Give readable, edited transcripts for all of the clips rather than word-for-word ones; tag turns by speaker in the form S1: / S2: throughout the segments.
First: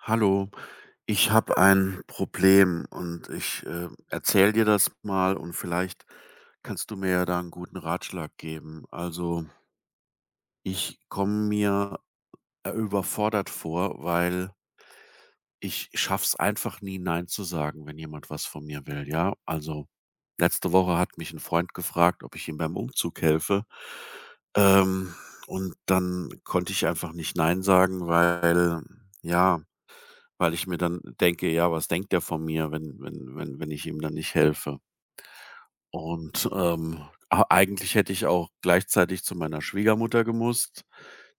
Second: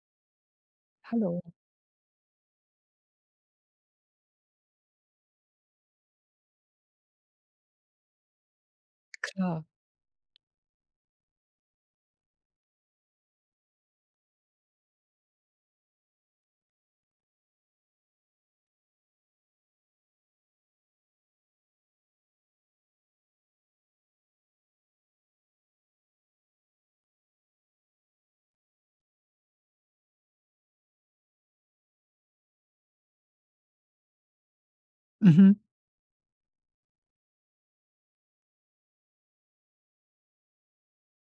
S1: Hallo, ich
S2: Hallo,
S1: habe ein Problem und ich erzähle dir das mal und vielleicht kannst du mir ja da einen guten Ratschlag geben. Also
S2: klar.
S1: ich komme mir überfordert vor, weil ich schaff's einfach nie, Nein zu sagen, wenn jemand was von mir will. Ja, also letzte Woche hat mich ein Freund gefragt, ob ich ihm beim Umzug helfe. Ähm, und dann konnte ich einfach nicht Nein sagen, weil ja, weil ich mir dann denke: „Ja, was denkt der von mir, wenn ich ihm dann nicht helfe?“
S2: Mhm,
S1: Und, a eigentlich hätte ich auch gleichzeitig zu meiner Schwiegermutter gemusst,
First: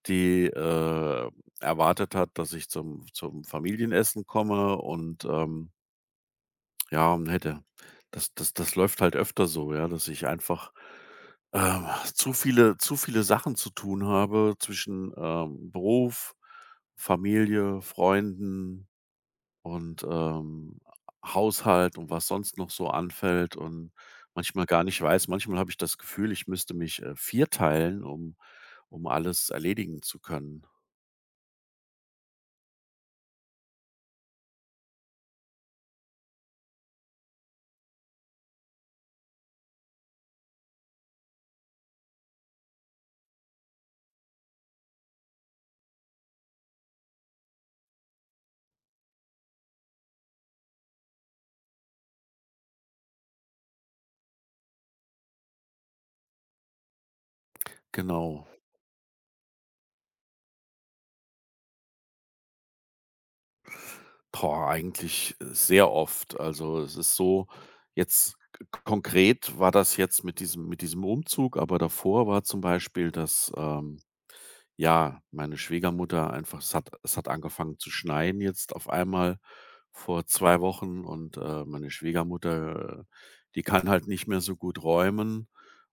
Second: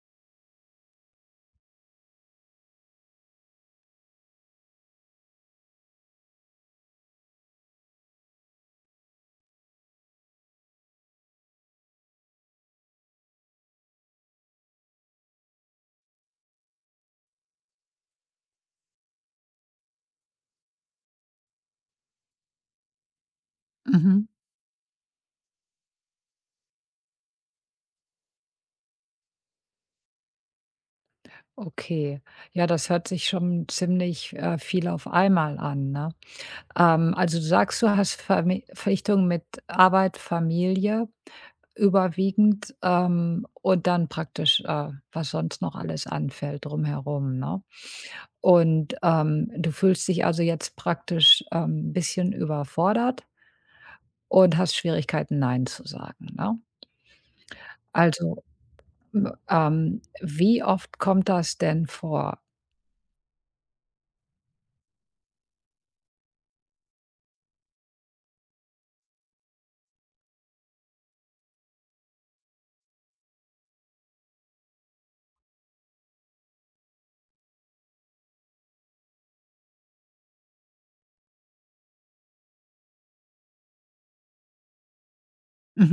S1: die, erwartet hat, dass ich zum Familienessen komme und, ja, und hätte das läuft halt öfter so, ja, dass ich einfach, ähm, zu viele Sachen zu tun habe zwischen, Beruf, Familie, Freunden und, Haushalt und was sonst noch so anfällt und
S2: mhm.
S1: manchmal gar nicht weiß manchmal habe ich das Gefühl, ich müsste mich, vierteilen, um alles erledigen zu können.
S2: Okay. Ja, das hört sich schon ziemlich, viel auf einmal an, ne? Also, du sagst, du hast Vermi Verpflichtungen mit Arbeit, Familie überwiegend, und dann praktisch, was sonst noch alles anfällt drumherum, ne? Und, du fühlst dich also jetzt praktisch, ein bisschen überfordert und hast Schwierigkeiten, „Nein“ zu sagen, ne? Also,
S1: Genau.
S2: m wie oft kommt das denn vor?
S1: Boah, eigentlich sehr oft. Also, es ist so jetzt k konkret war das jetzt mit diesem Umzug, aber davor war zum Beispiel, dass, ja, meine Schwiegermutter einfach es hat angefangen zu schneien jetzt auf einmal vor 2 Wochen und, meine Schwiegermutter, die kann halt nicht mehr so gut räumen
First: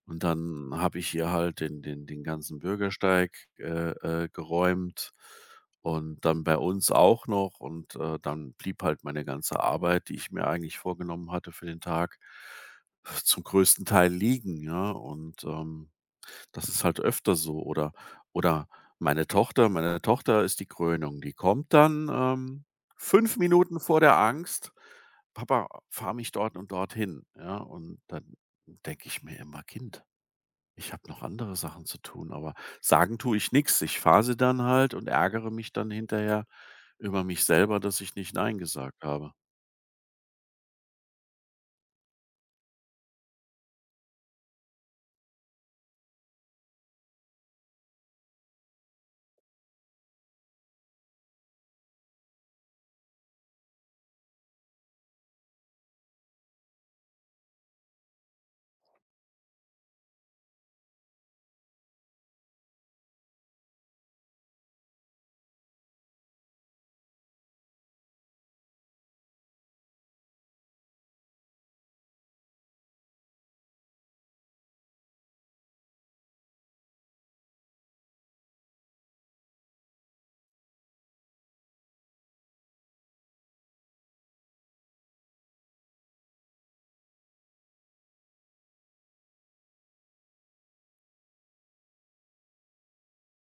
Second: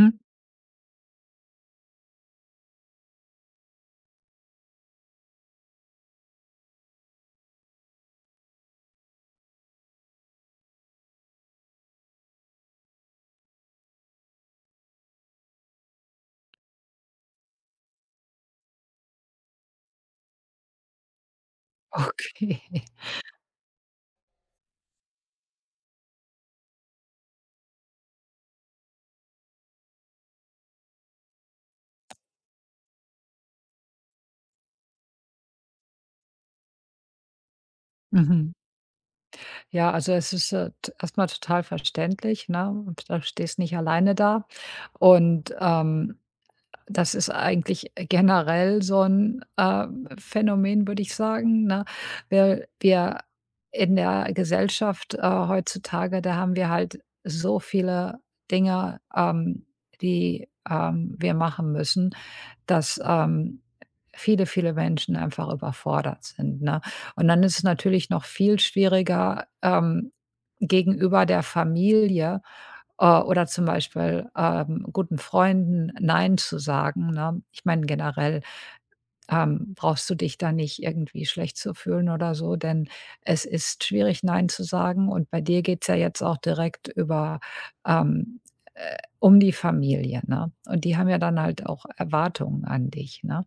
S1: und dann habe ich ihr halt den ganzen Bürgersteig, äh, geräumt und dann bei uns auch noch und, dann blieb halt meine ganze Arbeit, die ich mir eigentlich vorgenommen hatte für den Tag, zum größten Teil liegen, ja, und, das ist halt öfter so oder meine Tochter ist die Krönung. Die kommt dann,
S2: Okay.
S1: 5 Minuten vor der Angst: „Papa, fahr mich dort und dorthin“, ja? Und dann denke ich mir immer: „Kind, ich habe noch andere Sachen zu tun“, aber sagen tue ich nix. Ich fahre sie dann halt und ärgere mich dann hinterher über mich selber, dass ich nicht
S2: Mhm.
S1: nein gesagt habe.
S2: Ja, also es ist erstmal total verständlich, ne? Und da stehst nicht alleine da. Und das ist eigentlich generell so ein Phänomen, würde ich sagen. Ne? Wir in der Gesellschaft heutzutage, da haben wir halt so viele Dinge, die wir machen müssen, dass, viele, viele Menschen einfach überfordert sind, ne? Und dann ist es natürlich noch viel schwieriger, gegenüber der Familie, oder zum Beispiel, guten Freunden nein zu sagen, ne? Ich meine generell brauchst du dich da nicht irgendwie schlecht zu fühlen oder so, denn es ist schwierig, nein zu sagen. Und bei dir geht's ja jetzt auch direkt über ähm, um die Familie, ne? Und die haben ja dann halt auch Erwartungen an dich, ne?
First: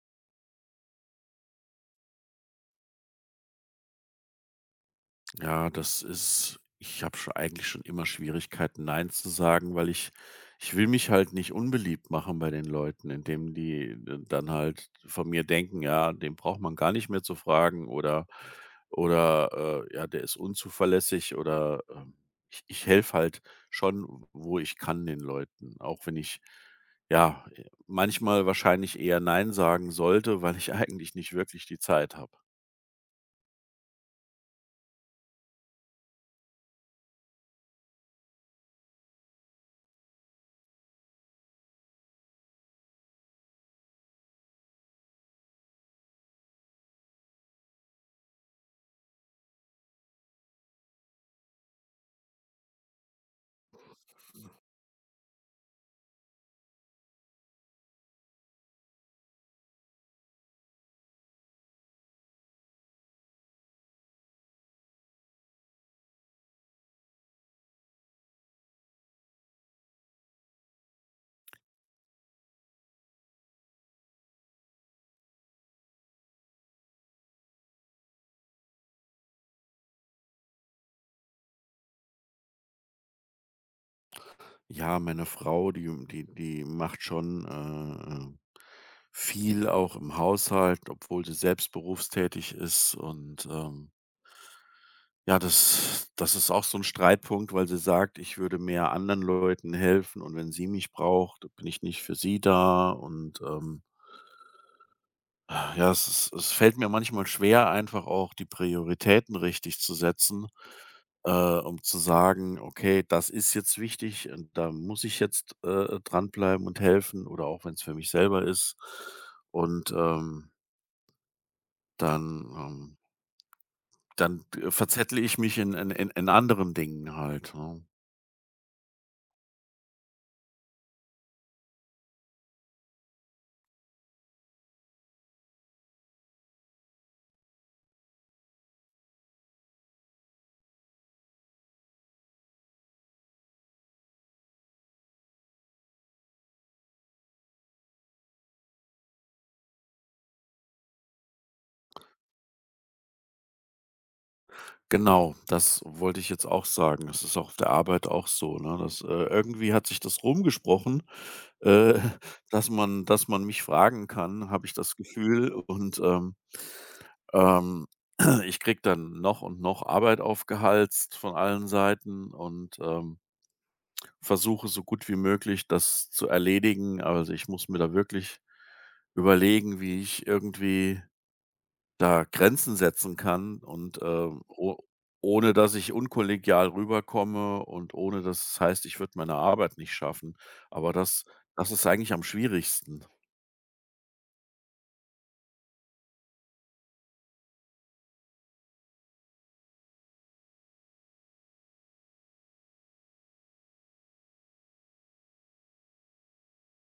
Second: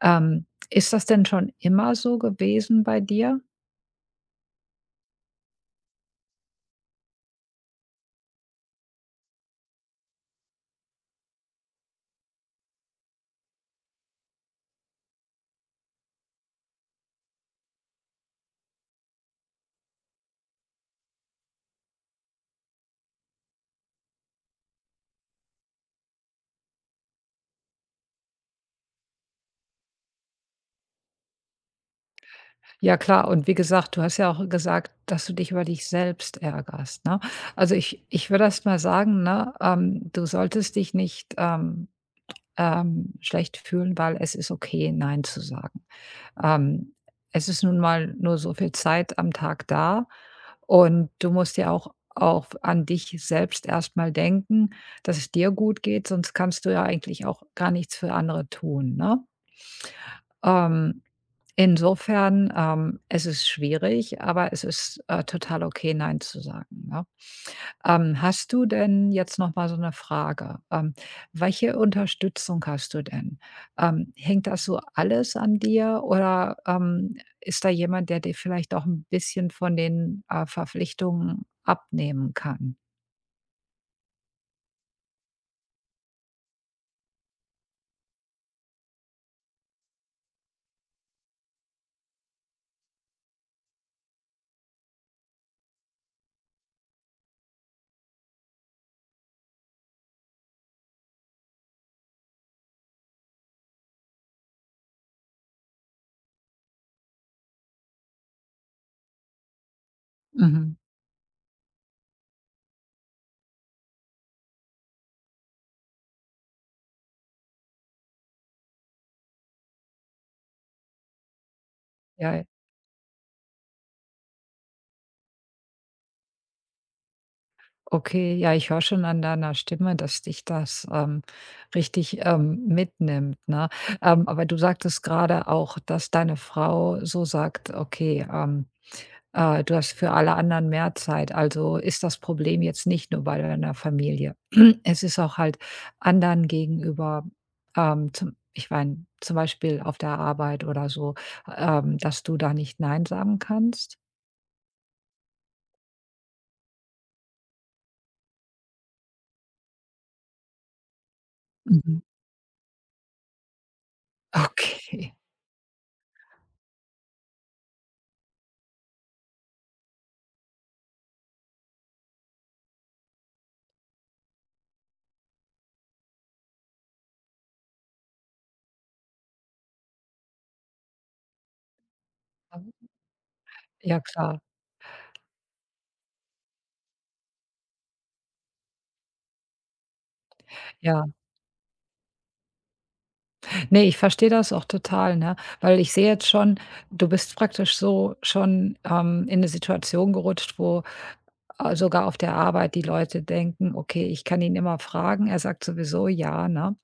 S2: Ist das denn schon immer so gewesen bei dir?
S1: Ja, das ist ich habe schon immer Schwierigkeiten, nein zu sagen, weil ich will mich halt nicht unbeliebt machen bei den Leuten, indem die, dann halt von mir denken: „Ja, den braucht man gar nicht mehr zu fragen“ oder, „Ja, der ist unzuverlässig“ oder, ich helfe halt schon, wo ich kann den Leuten, auch wenn ich, ja, manchmal wahrscheinlich eher nein sagen sollte, weil ich eigentlich nicht wirklich die Zeit habe.
S2: Ja, klar. Und wie gesagt, du hast ja auch gesagt, dass du dich über dich selbst ärgerst, ne? Also ich würde erst mal sagen, ne, du solltest dich nicht, schlecht fühlen, weil es ist okay, nein zu sagen. Ähm, Es ist nun mal nur so viel Zeit am Tag da und du musst ja auch an dich selbst erst mal denken, dass es dir gut geht, sonst kannst du ja eigentlich auch gar nichts für andere tun, ne? Ähm, Insofern, es ist schwierig, aber es ist, total okay, nein zu sagen, ne? Hast du denn jetzt noch mal so eine Frage, welche Unterstützung hast du denn? Hängt das so alles an dir oder, ist da jemand, der dir vielleicht auch ein bisschen von den, Verpflichtungen abnehmen kann?
S1: Ja, meine Frau, die die macht schon, viel auch im Haushalt, obwohl sie selbst berufstätig ist und, ja, das ist auch so ein Streitpunkt, weil sie sagt: „Ich würde mehr anderen Leuten helfen und wenn sie mich braucht, bin ich nicht für sie da“ und, ah, ja, es fällt mir manchmal schwer, einfach auch die Prioritäten richtig zu setzen,
S2: Mhm.
S1: um zu sagen: „Okay, das ist jetzt wichtig und da muss ich jetzt, dranbleiben und helfen“, oder auch wenn es für mich selber ist. Und,
S2: Ja,
S1: dann ähm, dann, verzettle ich mich in anderen Dingen halt, ne?
S2: okay. Ja, ich höre schon an deiner Stimme, dass dich das, richtig, mitnimmt, ne? Aber du sagtest gerade auch, dass deine Frau so sagt: „Okay, ähm“. Du hast für alle anderen mehr Zeit. Also ist das Problem jetzt nicht nur bei deiner Familie. Es ist auch halt anderen gegenüber, zum ich meine, zum Beispiel auf der Arbeit oder so, dass du da nicht nein sagen kannst?
S1: Genau, das wollte ich jetzt auch sagen. Das ist auch auf der Arbeit auch so, ne? Das, irgendwie hat sich das rumgesprochen, äh,
S2: Mhm.
S1: dass man mich fragen kann, habe ich das
S2: Okay.
S1: Gefühl und, ähm, ich kriege dann noch und noch Arbeit aufgehalst von allen Seiten und, versuche so gut wie möglich das zu erledigen. Also, ich muss mir da wirklich überlegen, wie ich irgendwie da Grenzen setzen kann und,
S2: Ja klar,
S1: o ohne dass ich unkollegial rüberkomme und ohne dass es heißt, ich würde meine Arbeit nicht schaffen. Aber
S2: ja.
S1: das ist eigentlich am schwierigsten.
S2: Ne, ich verstehe das auch total, ne? Weil ich sehe jetzt schon, du bist praktisch so schon, in 'ne Situation gerutscht, wo Ah, sogar auf der Arbeit die Leute denken: „Okay, ich kann ihn immer fragen, er sagt sowieso ja“, ne?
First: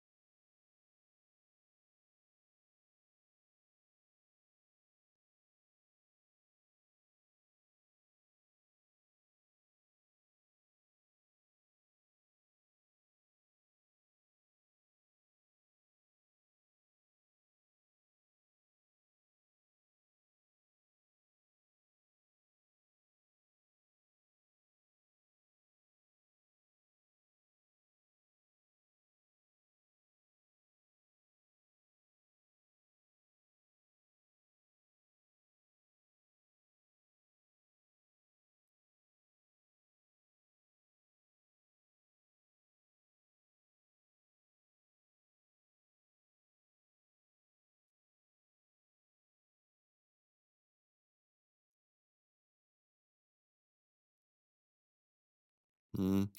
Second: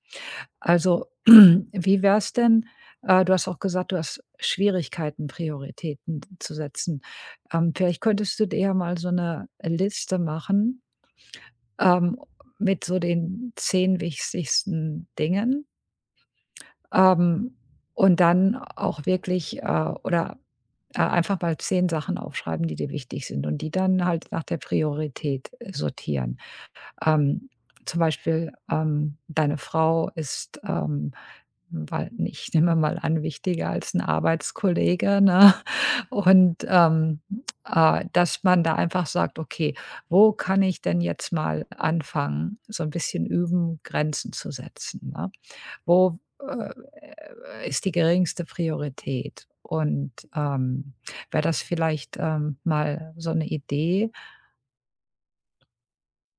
S2: Also, wie wär's denn du hast auch gesagt, du hast Schwierigkeiten, Prioritäten zu setzen. Vielleicht könntest du dir ja mal so eine Liste machen, ähm, mit so den 10 wichtigsten Dingen, ähm, und dann auch wirklich, oder, einfach mal 10 Sachen aufschreiben, die dir wichtig sind und die dann halt nach der Priorität sortieren. Ähm, Zum Beispiel, deine Frau ist, weil ich nehme mal an, wichtiger als ein Arbeitskollege, ne? Und, dass man da einfach sagt: „Okay, wo kann ich denn jetzt mal anfangen, so ein bisschen üben, Grenzen zu setzen, ne? Wo, ist die geringste Priorität?“ Und, wäre das vielleicht, mal so eine Idee?
S1: Mhm.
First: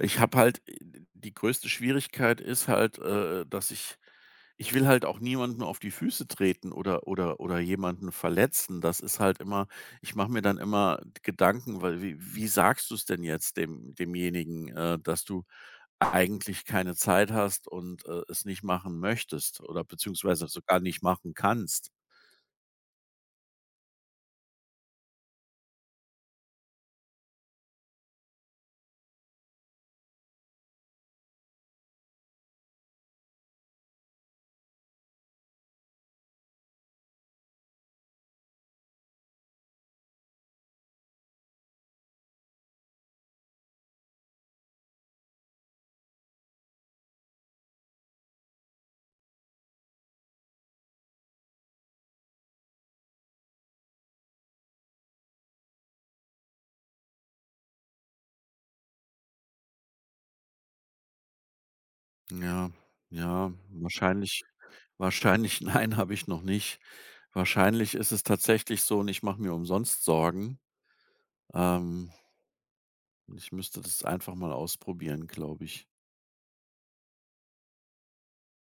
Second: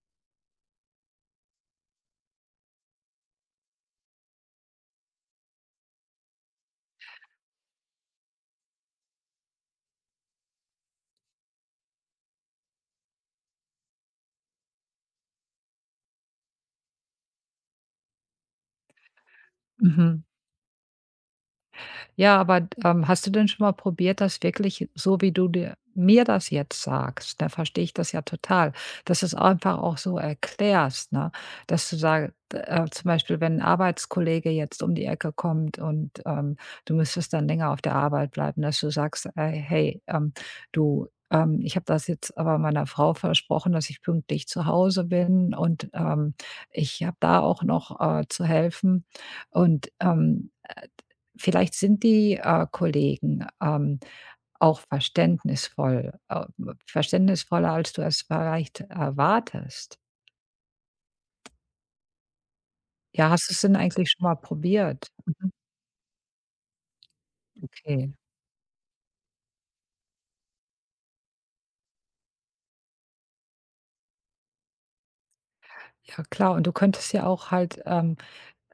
S1: Ich habe halt die größte Schwierigkeit ist halt, dass ich will halt auch niemanden auf die Füße treten oder jemanden verletzen. Das ist halt immer ich mache mir dann immer Gedanken, weil wie sagst du's denn jetzt dem demjenigen, dass du eigentlich keine Zeit hast und, es nicht machen möchtest oder
S2: Mhm.
S1: beziehungsweise sogar nicht machen kannst?
S2: Ja, aber, hast du denn schon mal probiert, das wirklich so, wie du dir mir das jetzt sagst? Da verstehe ich das ja total, dass du's einfach auch so erklärst, ne? Dass du sagst, zum Beispiel, wenn ein Arbeitskollege jetzt um die Ecke kommt und, du müsstest dann länger auf der Arbeit bleiben, dass du sagst: Hey, du, ich habe das jetzt aber meiner Frau versprochen, dass ich pünktlich zu Hause bin und, ich habe da auch noch, zu helfen und, Vielleicht sind die, Kollegen, auch verständnisvoll, verständnisvoller, als du es vielleicht erwartest.
S1: Ja,
S2: Ja, hast du
S1: ja,
S2: es denn eigentlich schon mal
S1: wahrscheinlich
S2: probiert?
S1: wahrscheinlich nein, habe ich noch nicht. Wahrscheinlich ist
S2: Okay.
S1: es tatsächlich so und ich mache mir umsonst Sorgen. Ähm, Ich müsste das einfach mal ausprobieren, glaube ich.
S2: Ja klar, und du könntest ja auch halt, ähm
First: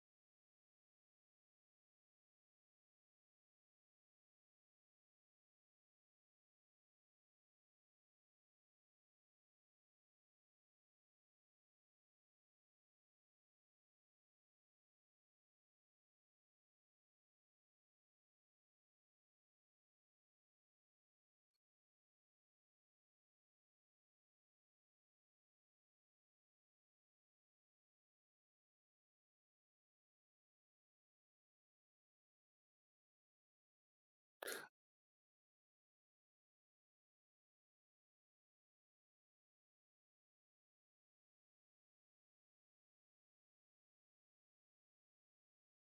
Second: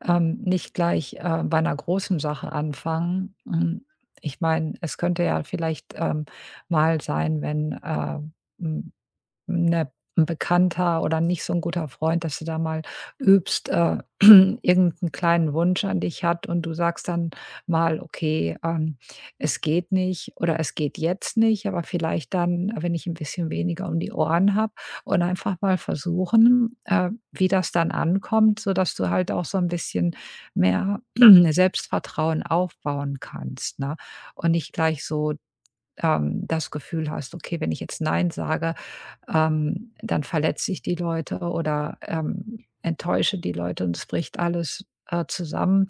S2: ähm, nicht gleich, bei einer großen Sache anfangen. Hm, ich meine, es könnte ja vielleicht, mal sein, wenn, hm 'ne 'n Bekannter oder nicht so ein guter Freund, dass du da mal übst, irgend kleinen Wunsch an dich hat und du sagst dann mal: „Okay, es geht nicht oder es geht jetzt nicht, aber vielleicht dann, wenn ich ein bisschen weniger um die Ohren habe“, und einfach mal versuchen, wie das dann ankommt, sodass du halt auch so ein bisschen mehr Selbstvertrauen aufbauen kannst, ne? Und nicht gleich so, das Gefühl hast: „Okay, wenn ich jetzt nein sage, dann verletze ich die Leute oder, enttäusche die Leute und es bricht alles, zusammen.“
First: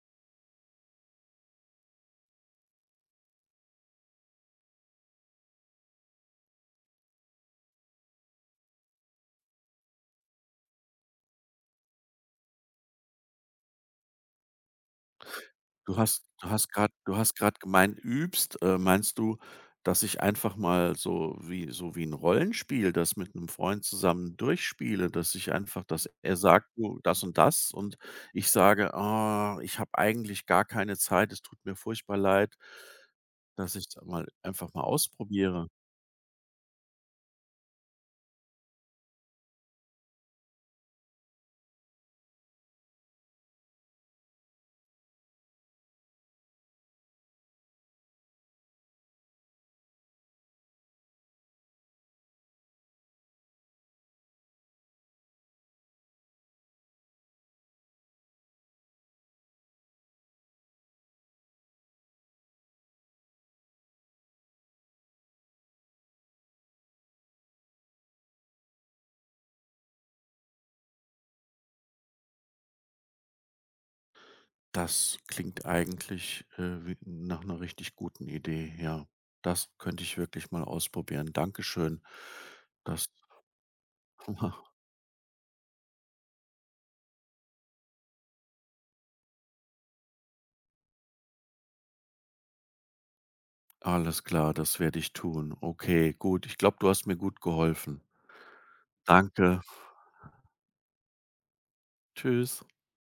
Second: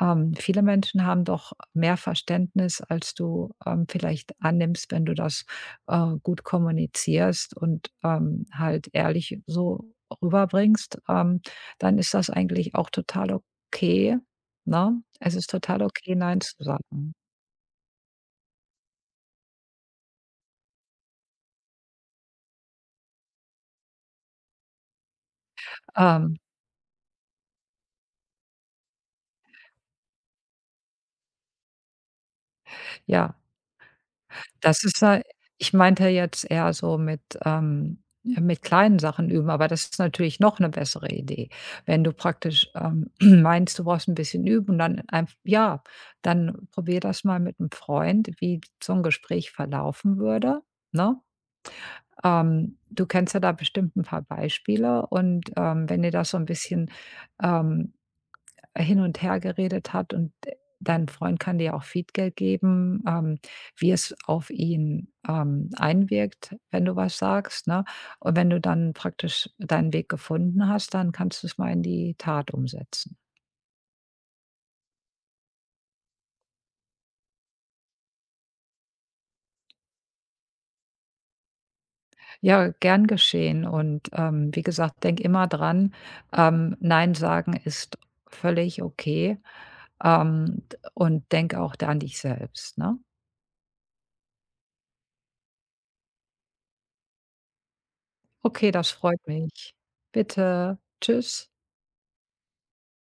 S2: Viele Menschen haben doch mehr Verständnis, als du, vielleicht annimmst, wenn du das, gut kommunizierst und, halt ehrlich so rüberbringst, dann ist das eigentlich auch total okay, ne? Es ist total okay, nein zu sagen.
S1: Du hast gerade gemeint, übst. Meinst du, dass ich einfach mal so wie ein Rollenspiel, das mit einem Freund zusammen durchspiele, dass ich einfach dass
S2: Ähm,
S1: er sagt: „Du, das und das“ und ich sage: „Ah, ich habe eigentlich gar keine Zeit. Es tut mir furchtbar leid“,
S2: ja.
S1: dass ich's mal einfach mal
S2: Das ist ja
S1: ausprobiere?
S2: ich meinte ja jetzt eher so mit, ja, mit kleinen Sachen üben, aber das ist natürlich noch eine bessere Idee. Wenn du praktisch, meinst, du brauchst ein bisschen üben, dann einf ja, dann probier das mal mit einem Freund, wie so ein Gespräch verlaufen würde, ne? Du kennst ja da bestimmt ein paar Beispiele und, wenn dir das so ein bisschen, ähm hin und her geredet hat und dein Freund kann dir auch Feedback geben, wie es auf ihn, einwirkt, wenn du was sagst, ne? Und wenn du dann praktisch deinen Weg gefunden hast, dann kannst du es mal in die Tat umsetzen.
S1: Das klingt eigentlich, wie nach einer richtig guten Idee, ja. Das könnte ich wirklich mal ausprobieren. Dankeschön.
S2: Ja, gern
S1: Das
S2: geschehen und, wie gesagt, denk immer dran, nein sagen ist völlig okay, d und denk auch da an dich selbst, ne?
S1: alles klar, das werde ich tun. Okay, gut. Ich glaube, du hast mir gut geholfen.
S2: Okay, das freut
S1: Danke.
S2: mich. Bitte. Tschüss.
S1: Tschüss.